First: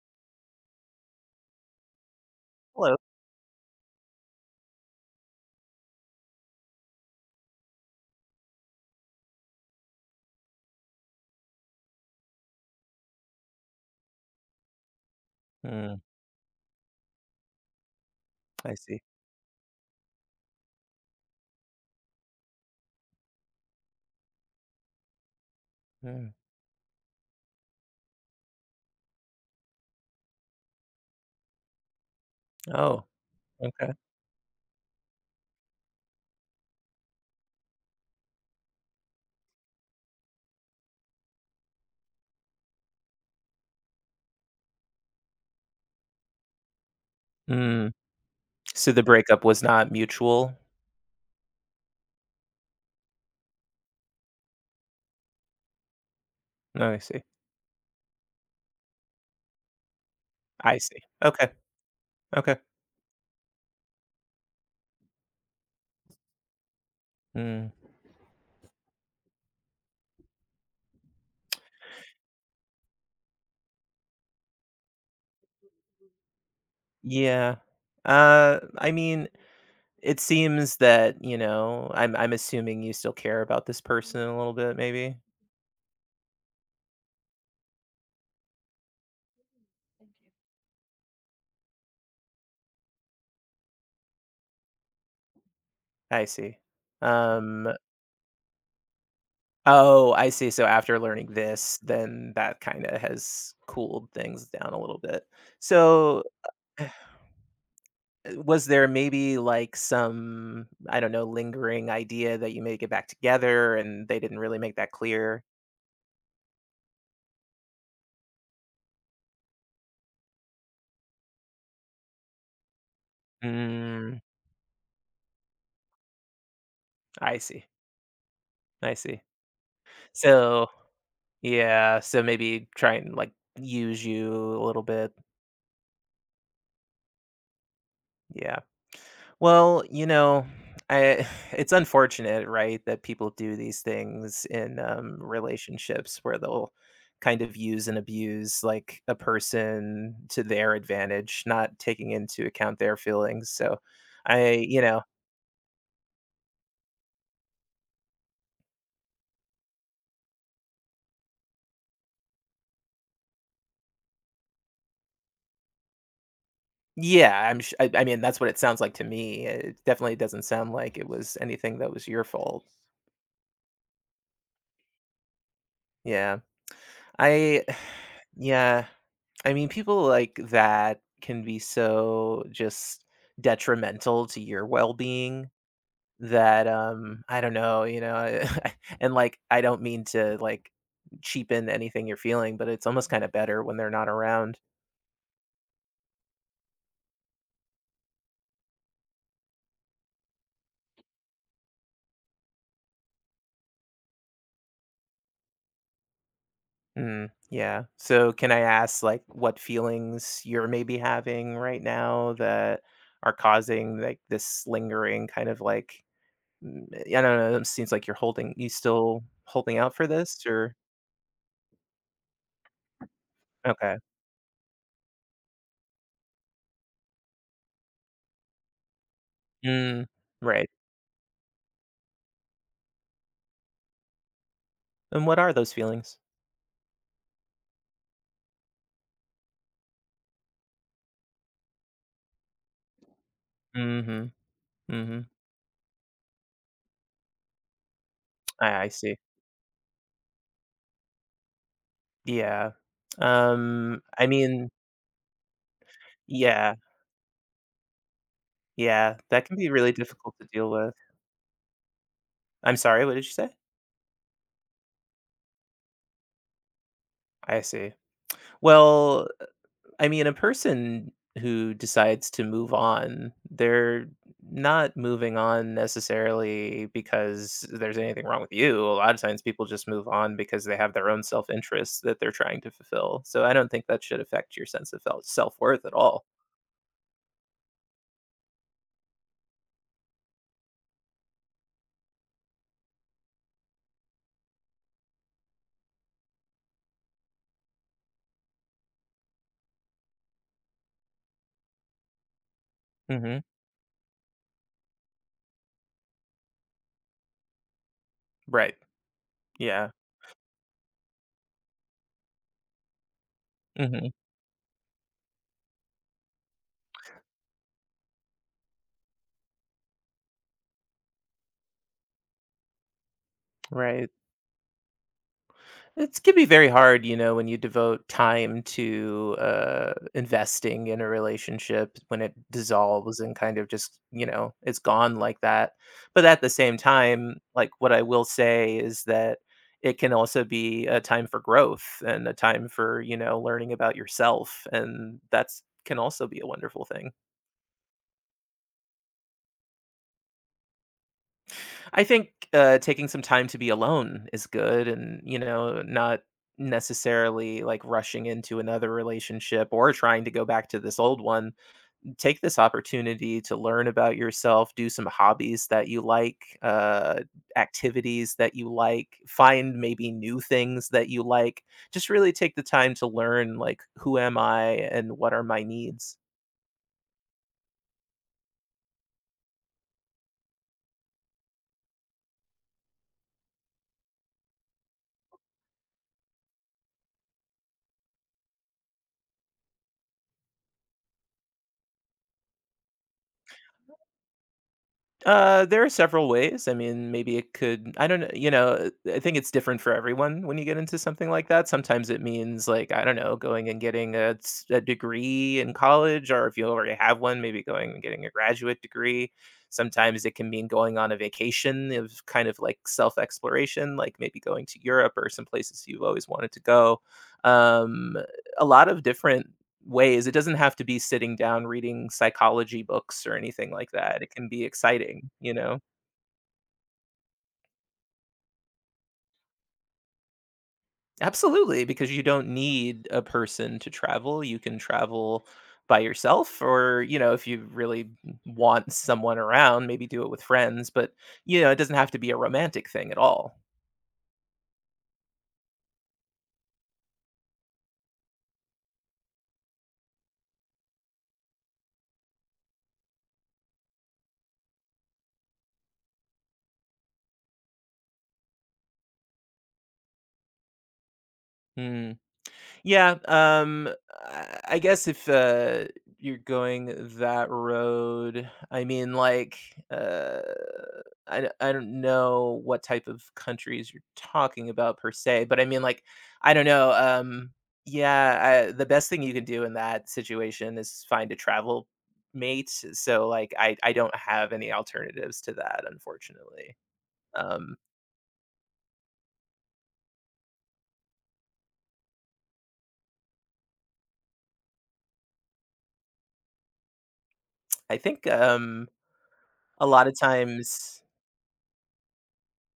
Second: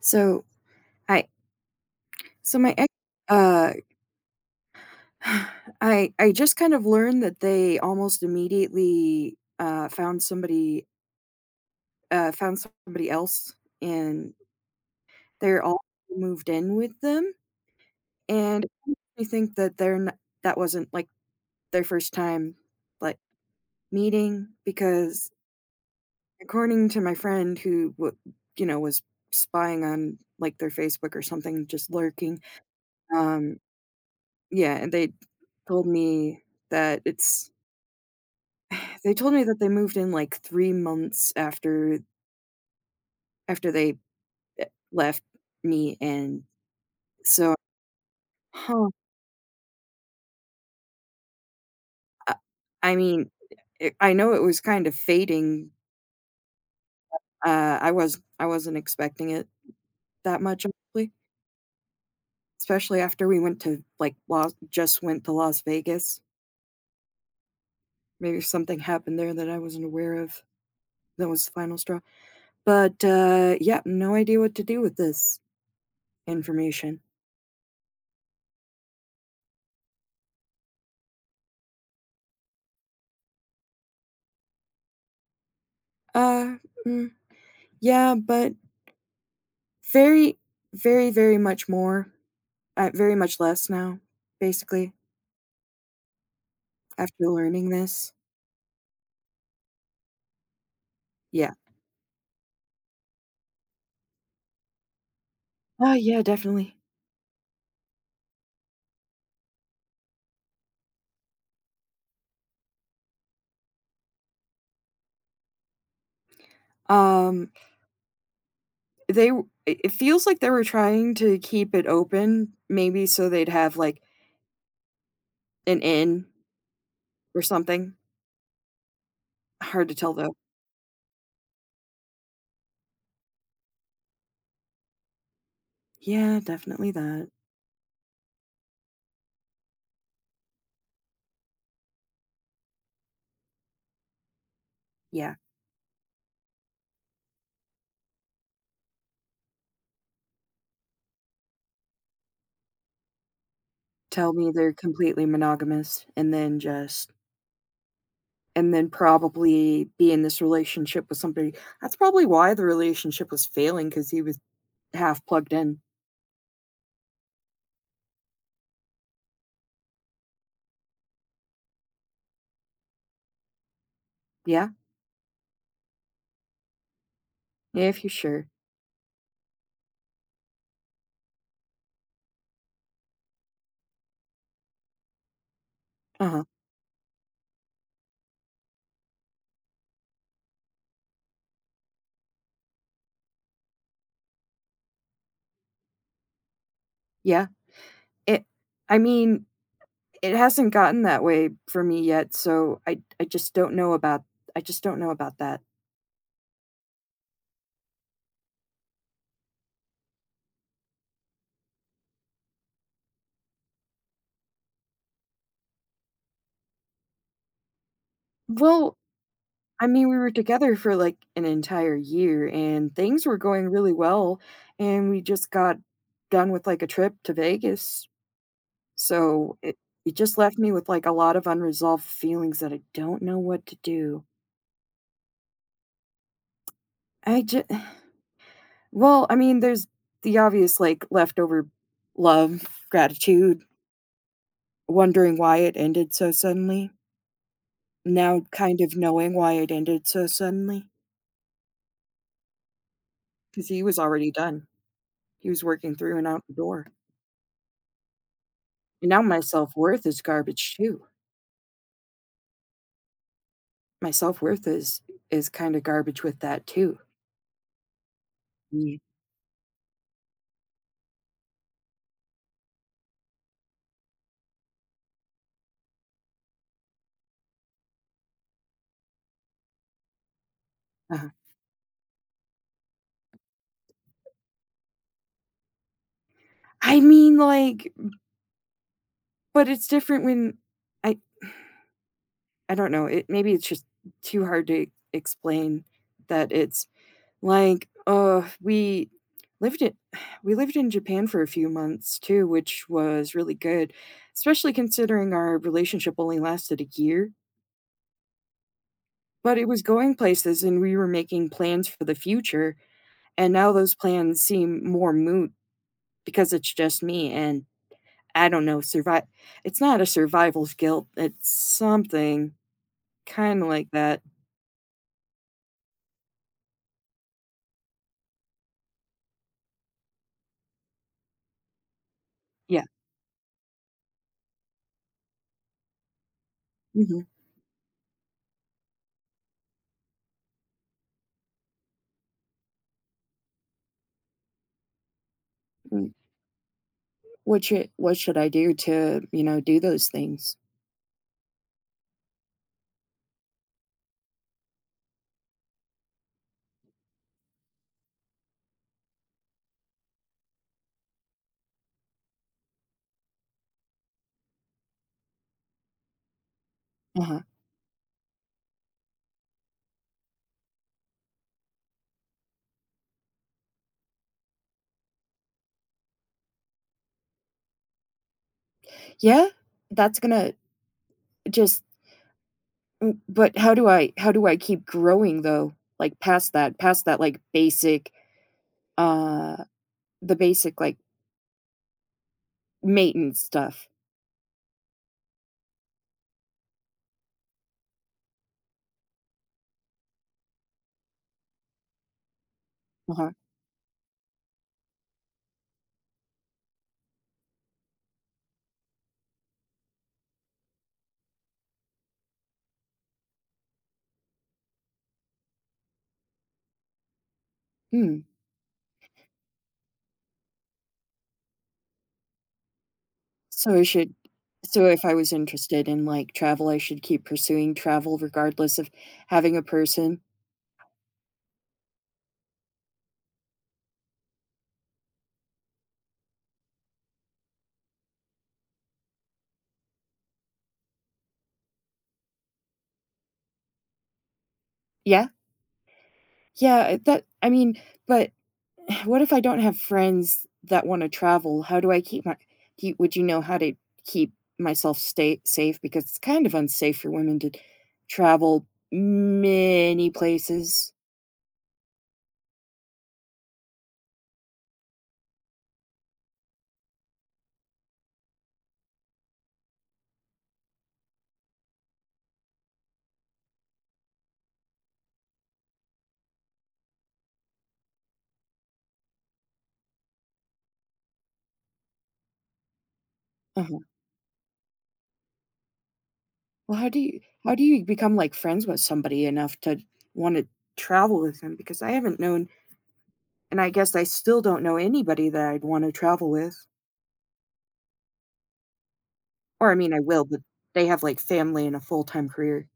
So I so my ex Hello. uh I just kind of learned that they almost immediately found somebody uh found else and they're all Mm, moved in with them, and it I makes see. me think that they're not, that wasn't like their first time like meeting because, Mm. according to my friend who was spying on like their Facebook or something, just lurking. Oh, um okay. yeah, and they told me that it's they told me that they moved in, like, 3 months after they, eh, left me, and so. Mm. Huh, So the breakup was not mutual? uh, I mean, it I know it was kind of fading. No, I see. I was I wasn't expecting it that much, I see. honestly, Okay. Okay. especially after we went to, like, Las just went to Las Vegas. Mm. Maybe something happened there that I wasn't aware of. That was the final straw, but, yeah, no idea what to do with this information. Yeah. I mean, it seems that, you know, I'm assuming you still care about this person a little bit, maybe? Uh, mm, yeah, but very, very much more, very much less now, basically, I see. after learning Um, this. oh, I see. So after learning Yeah. this, then that kind of has cooled things down a little bit. Oh, yeah, So. definitely. Was there maybe like some, I don't know, lingering idea that you may get back together and they didn't really make that clear? Um, they w it it feels like they were trying to keep it open, maybe so they'd have, like, Mm, an in I or see. something. I see. Hard to tell, though. So, yeah, so maybe try and like use you a little bit. Yeah, definitely that. Yeah. Well, you know, I it's unfortunate, right, that people do these things in Yeah. relationships where they'll kind of use and abuse like a person to their advantage, not taking into account their feelings. So, Tell me I, they're you know, completely monogamous and then just and then probably be in this relationship with somebody. That's probably why the relationship was failing, because he was half plugged in. yeah, I mean, that's what it sounds like to me. It definitely doesn't sound like it was anything that was your fault. Yeah, Yeah, I, yeah, if you sure. yeah. I mean, people like that can be so just detrimental to your well-being Uh-huh, that I don't know, you know, I- and like I don't mean to like cheapen anything you're feeling, but it's almost kind of better when they're not around. yeah. It, I mean, it hasn't gotten that way for me yet, so I just don't know about that. Mm, yeah. So can I ask like what feelings you're maybe having right now that are causing like this lingering kind of like mm, I don't know, it seems like you Well, still holding I out for mean, we were this or together for, like, an entire year, and things were going really okay. well, and we just got done with, like, a trip to Vegas, so Mm, it just left right. me with, like, a lot of unresolved feelings that I don't know what to do. And what are those feelings? I just. Well, I mean, there's the obvious, like, leftover love, gratitude, Mhm, mhm. wondering why it ended so suddenly. Now kind I of see. knowing why it ended so suddenly, Yeah. because he was I already done. mean He was working through and out the yeah, door. And yeah, now my that can be really self-worth is difficult to deal garbage with. too. I'm sorry, what did you say? My self-worth is kinda garbage with that too. I see. Ye Well, I mean, a person who decides to move on, they're not moving on necessarily because there's anything wrong with you. A lot of times people just move on because they have their own uh-huh. self interest that they're trying to fulfill. So I don't think that should affect your sense of self worth at all. I mean, like, but it's different when I I don't know, it maybe it's just too hard to explain that it's like, we lived it we lived in Japan for a few months too, which was Hmm. really good, especially considering our relationship only lasted a year. Right. But it was Yeah. going places, and we were making plans for the future, and now those Hmm. plans seem more moot because it's just me. And I don't know, survive it's not a survival's guilt, it's something kinda like Right. that. It can be very hard, you know, when you devote time to investing in a relationship when it Yeah, dissolves and kind of just, you know, it's gone like that. But at the same mhm. time, like what I will say is that it can also be a time for growth and a time for, you know, learning about yourself. And that's can Mm. also be a wonderful thing. What should I do to, you know, do those things? I think, taking some time to be alone is good and, you know, not necessarily, like, rushing into another relationship or trying to go back to this old one. Take this opportunity to learn about yourself, do some hobbies that you like, Uh-huh. activities that you like, find maybe new things that you like. Just really take the time to learn, like, who am I and what are my needs. Yeah, that's gonna just mm, but how do I keep growing, though? Like past that, like basic uh the basic, like, maintenance stuff. There are several ways. I mean, maybe it could, I don't know, you know, I think it's different for everyone when you get into something like that. Sometimes it means, like, I don't Uh-huh. know, going and getting a degree in college, or if you already have one, maybe going and getting a graduate degree. Sometimes it can mean going on a vacation of kind of like self exploration, like maybe going to Europe or some places you've always wanted to go. Um, Hmm. a lot of different ways. It doesn't have to be sitting down reading psychology books or anything So I like should that. It can be so If I exciting, was you know? interested in, like, travel, I should keep pursuing travel regardless of having a person. Absolutely, because you don't need a person to travel. You can travel by yourself or, you know, if you really want someone around, maybe do it with friends, but, you know, it doesn't have to be a romantic thing at all. Yeah. Yeah, that, I mean, but what if I don't have friends that wanna travel? How do I keep my, do would you know how to keep myself stay safe? Because it's kind of unsafe for women to travel many places. Mm. Yeah, I guess if you're going that road, I mean, like, uh, I don't know what type of countries you're talking about per se, but I mean, like, I don't know. Yeah, I, the best thing you can do in that situation is find a travel mate. So, like, Uh-huh. I don't have any alternatives to that, unfortunately. Well, how do you Um, become, like, friends with somebody enough to wanna travel with them? Because I haven't known, and I guess I still don't know anybody that I'd wanna travel with. I think Or, I a mean, I lot of will, but they have, times like, family and a full-time career.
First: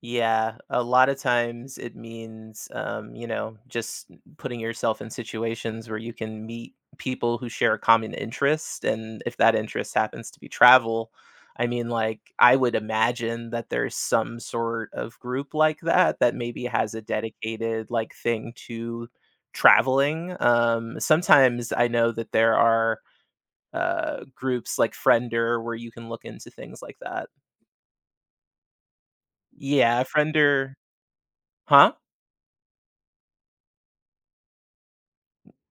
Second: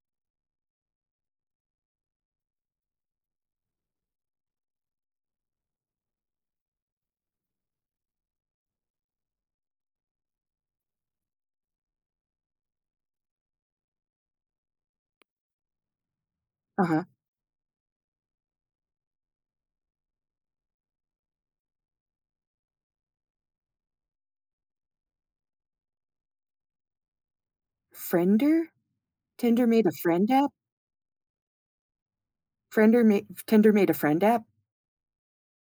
yeah, a lot of times it means, you know, just putting yourself in situations where you can meet people who share a common interest. And if that interest happens to be travel, I mean, like, I would imagine that there's some sort of group like that that maybe has a Uh-huh. dedicated, like, thing to traveling. Sometimes I know that there are groups like Friender where you can look into things like that. Friender? Tinder made a Yeah, friend app? Friender, huh? Friender made Tinder made a friend app?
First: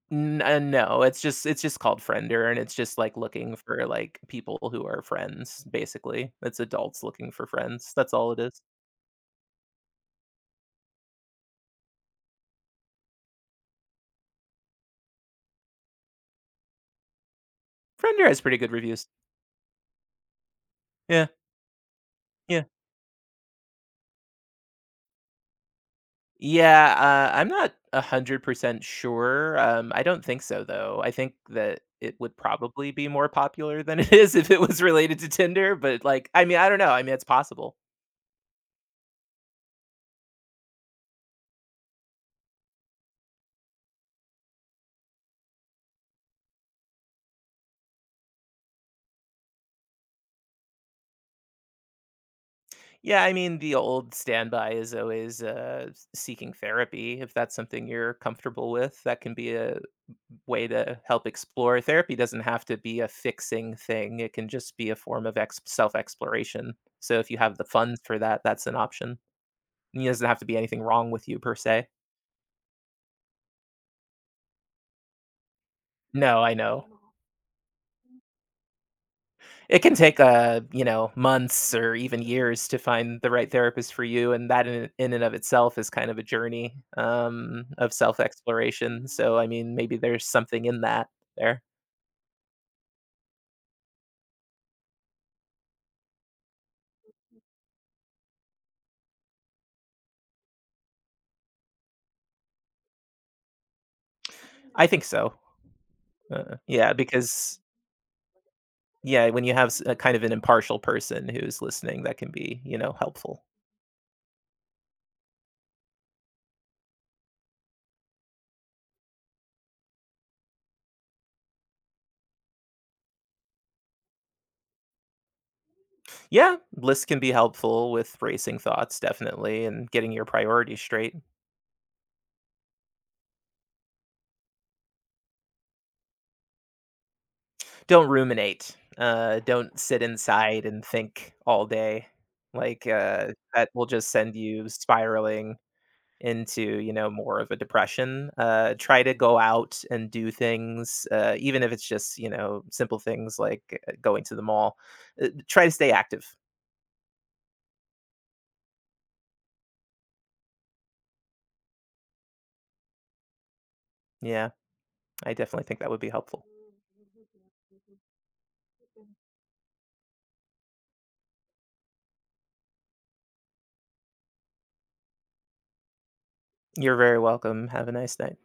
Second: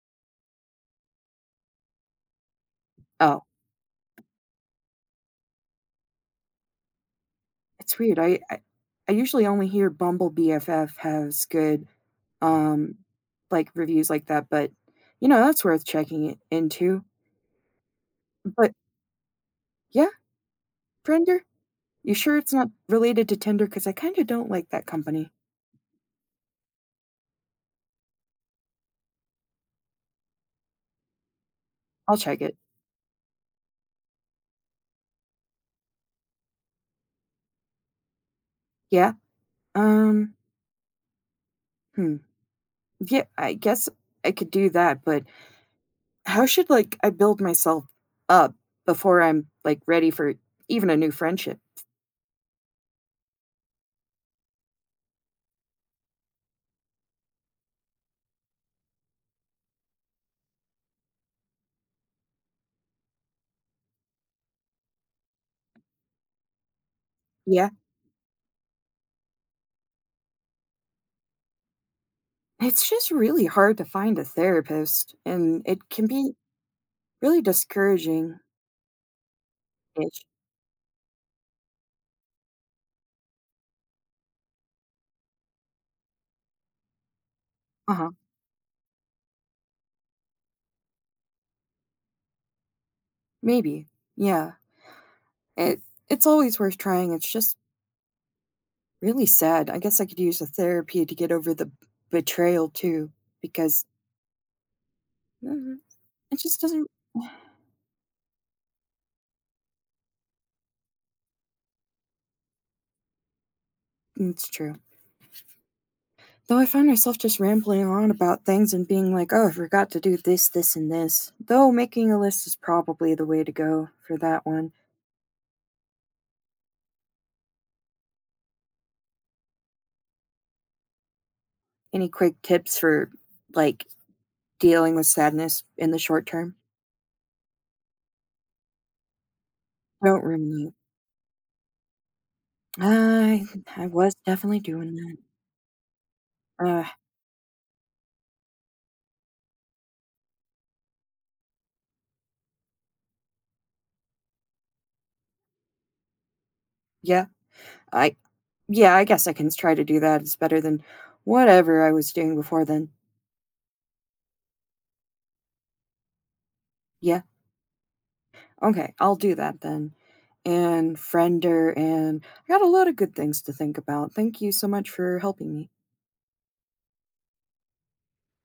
N no, it's just called Friender, and it's just, like, Oh, looking for, like, people who are friends, basically. It's adults looking for friends, it's that's weird. all it is. I usually only hear Bumble BFF has good, um, like, reviews like that, but, you know, that's worth checking I into. Friender has pretty good But, reviews. yeah, Yeah, Friender? You sure it's yeah. not related to Tinder? Because I kinda don't like that company. Yeah, I'm not 100% sure, I don't think so, though. I think that I'll it would check it. probably be more popular than it is if it was related to Tinder, but, like I mean, I don't know, I mean, it's possible. Yeah? Um, hmm. Yeah, I guess I could do that, but how should, like, I build myself up before I'm, like, ready for even a new friendship? Yeah, I mean, the old standby is always seeking therapy. If that's something you're comfortable with, that can be a way to help explore. Therapy doesn't have to be a fixing thing, it can just be a form of self exploration. So if you have the Yeah? funds for that, that's an option. It doesn't have to be anything wrong with you per se. It's just really hard to find a therapist, and it can be No, I know. really discouraging-ish. It can take, you know, months or even years to find the right therapist for you, and that in and of itself is kind of a journey, of Uh-huh, self-exploration, so, I mean, maybe there's something in that there. maybe. Yeah, it it's always worth trying, it's just really sad. I guess I could use a therapy to get over the b betrayal too, because I think so. mhm, it just doesn't Yeah, because yeah, when you have s a kind of an impartial person who's listening, that can be, you know, helpful. it's true. Though I find myself just rambling on about things and being like, "Oh, I forgot to do this, this, and this." Though making a list is probably the way to go for that one. Yeah, lists can be helpful with racing thoughts, definitely, and getting your priorities straight. Any quick tips for, like, dealing with sadness in the short term? Don't ruminate. Don't sit Don't inside ruminate. and think all day. Like, uh, I that I will just was send definitely you doing that. spiraling into, Uh, you know, more of a depression. Try to go out and do things, even if it's just, you know, simple things like going to the mall. Try to stay active. yeah, I yeah, I guess I can try to do that. It's better than whatever I was doing before then. Yeah, I definitely think that would be helpful. Yeah, okay, I'll do that then. And Friender, and I got a lot of good things to think about. Thank you so much for helping me. You're very welcome. Have a nice night.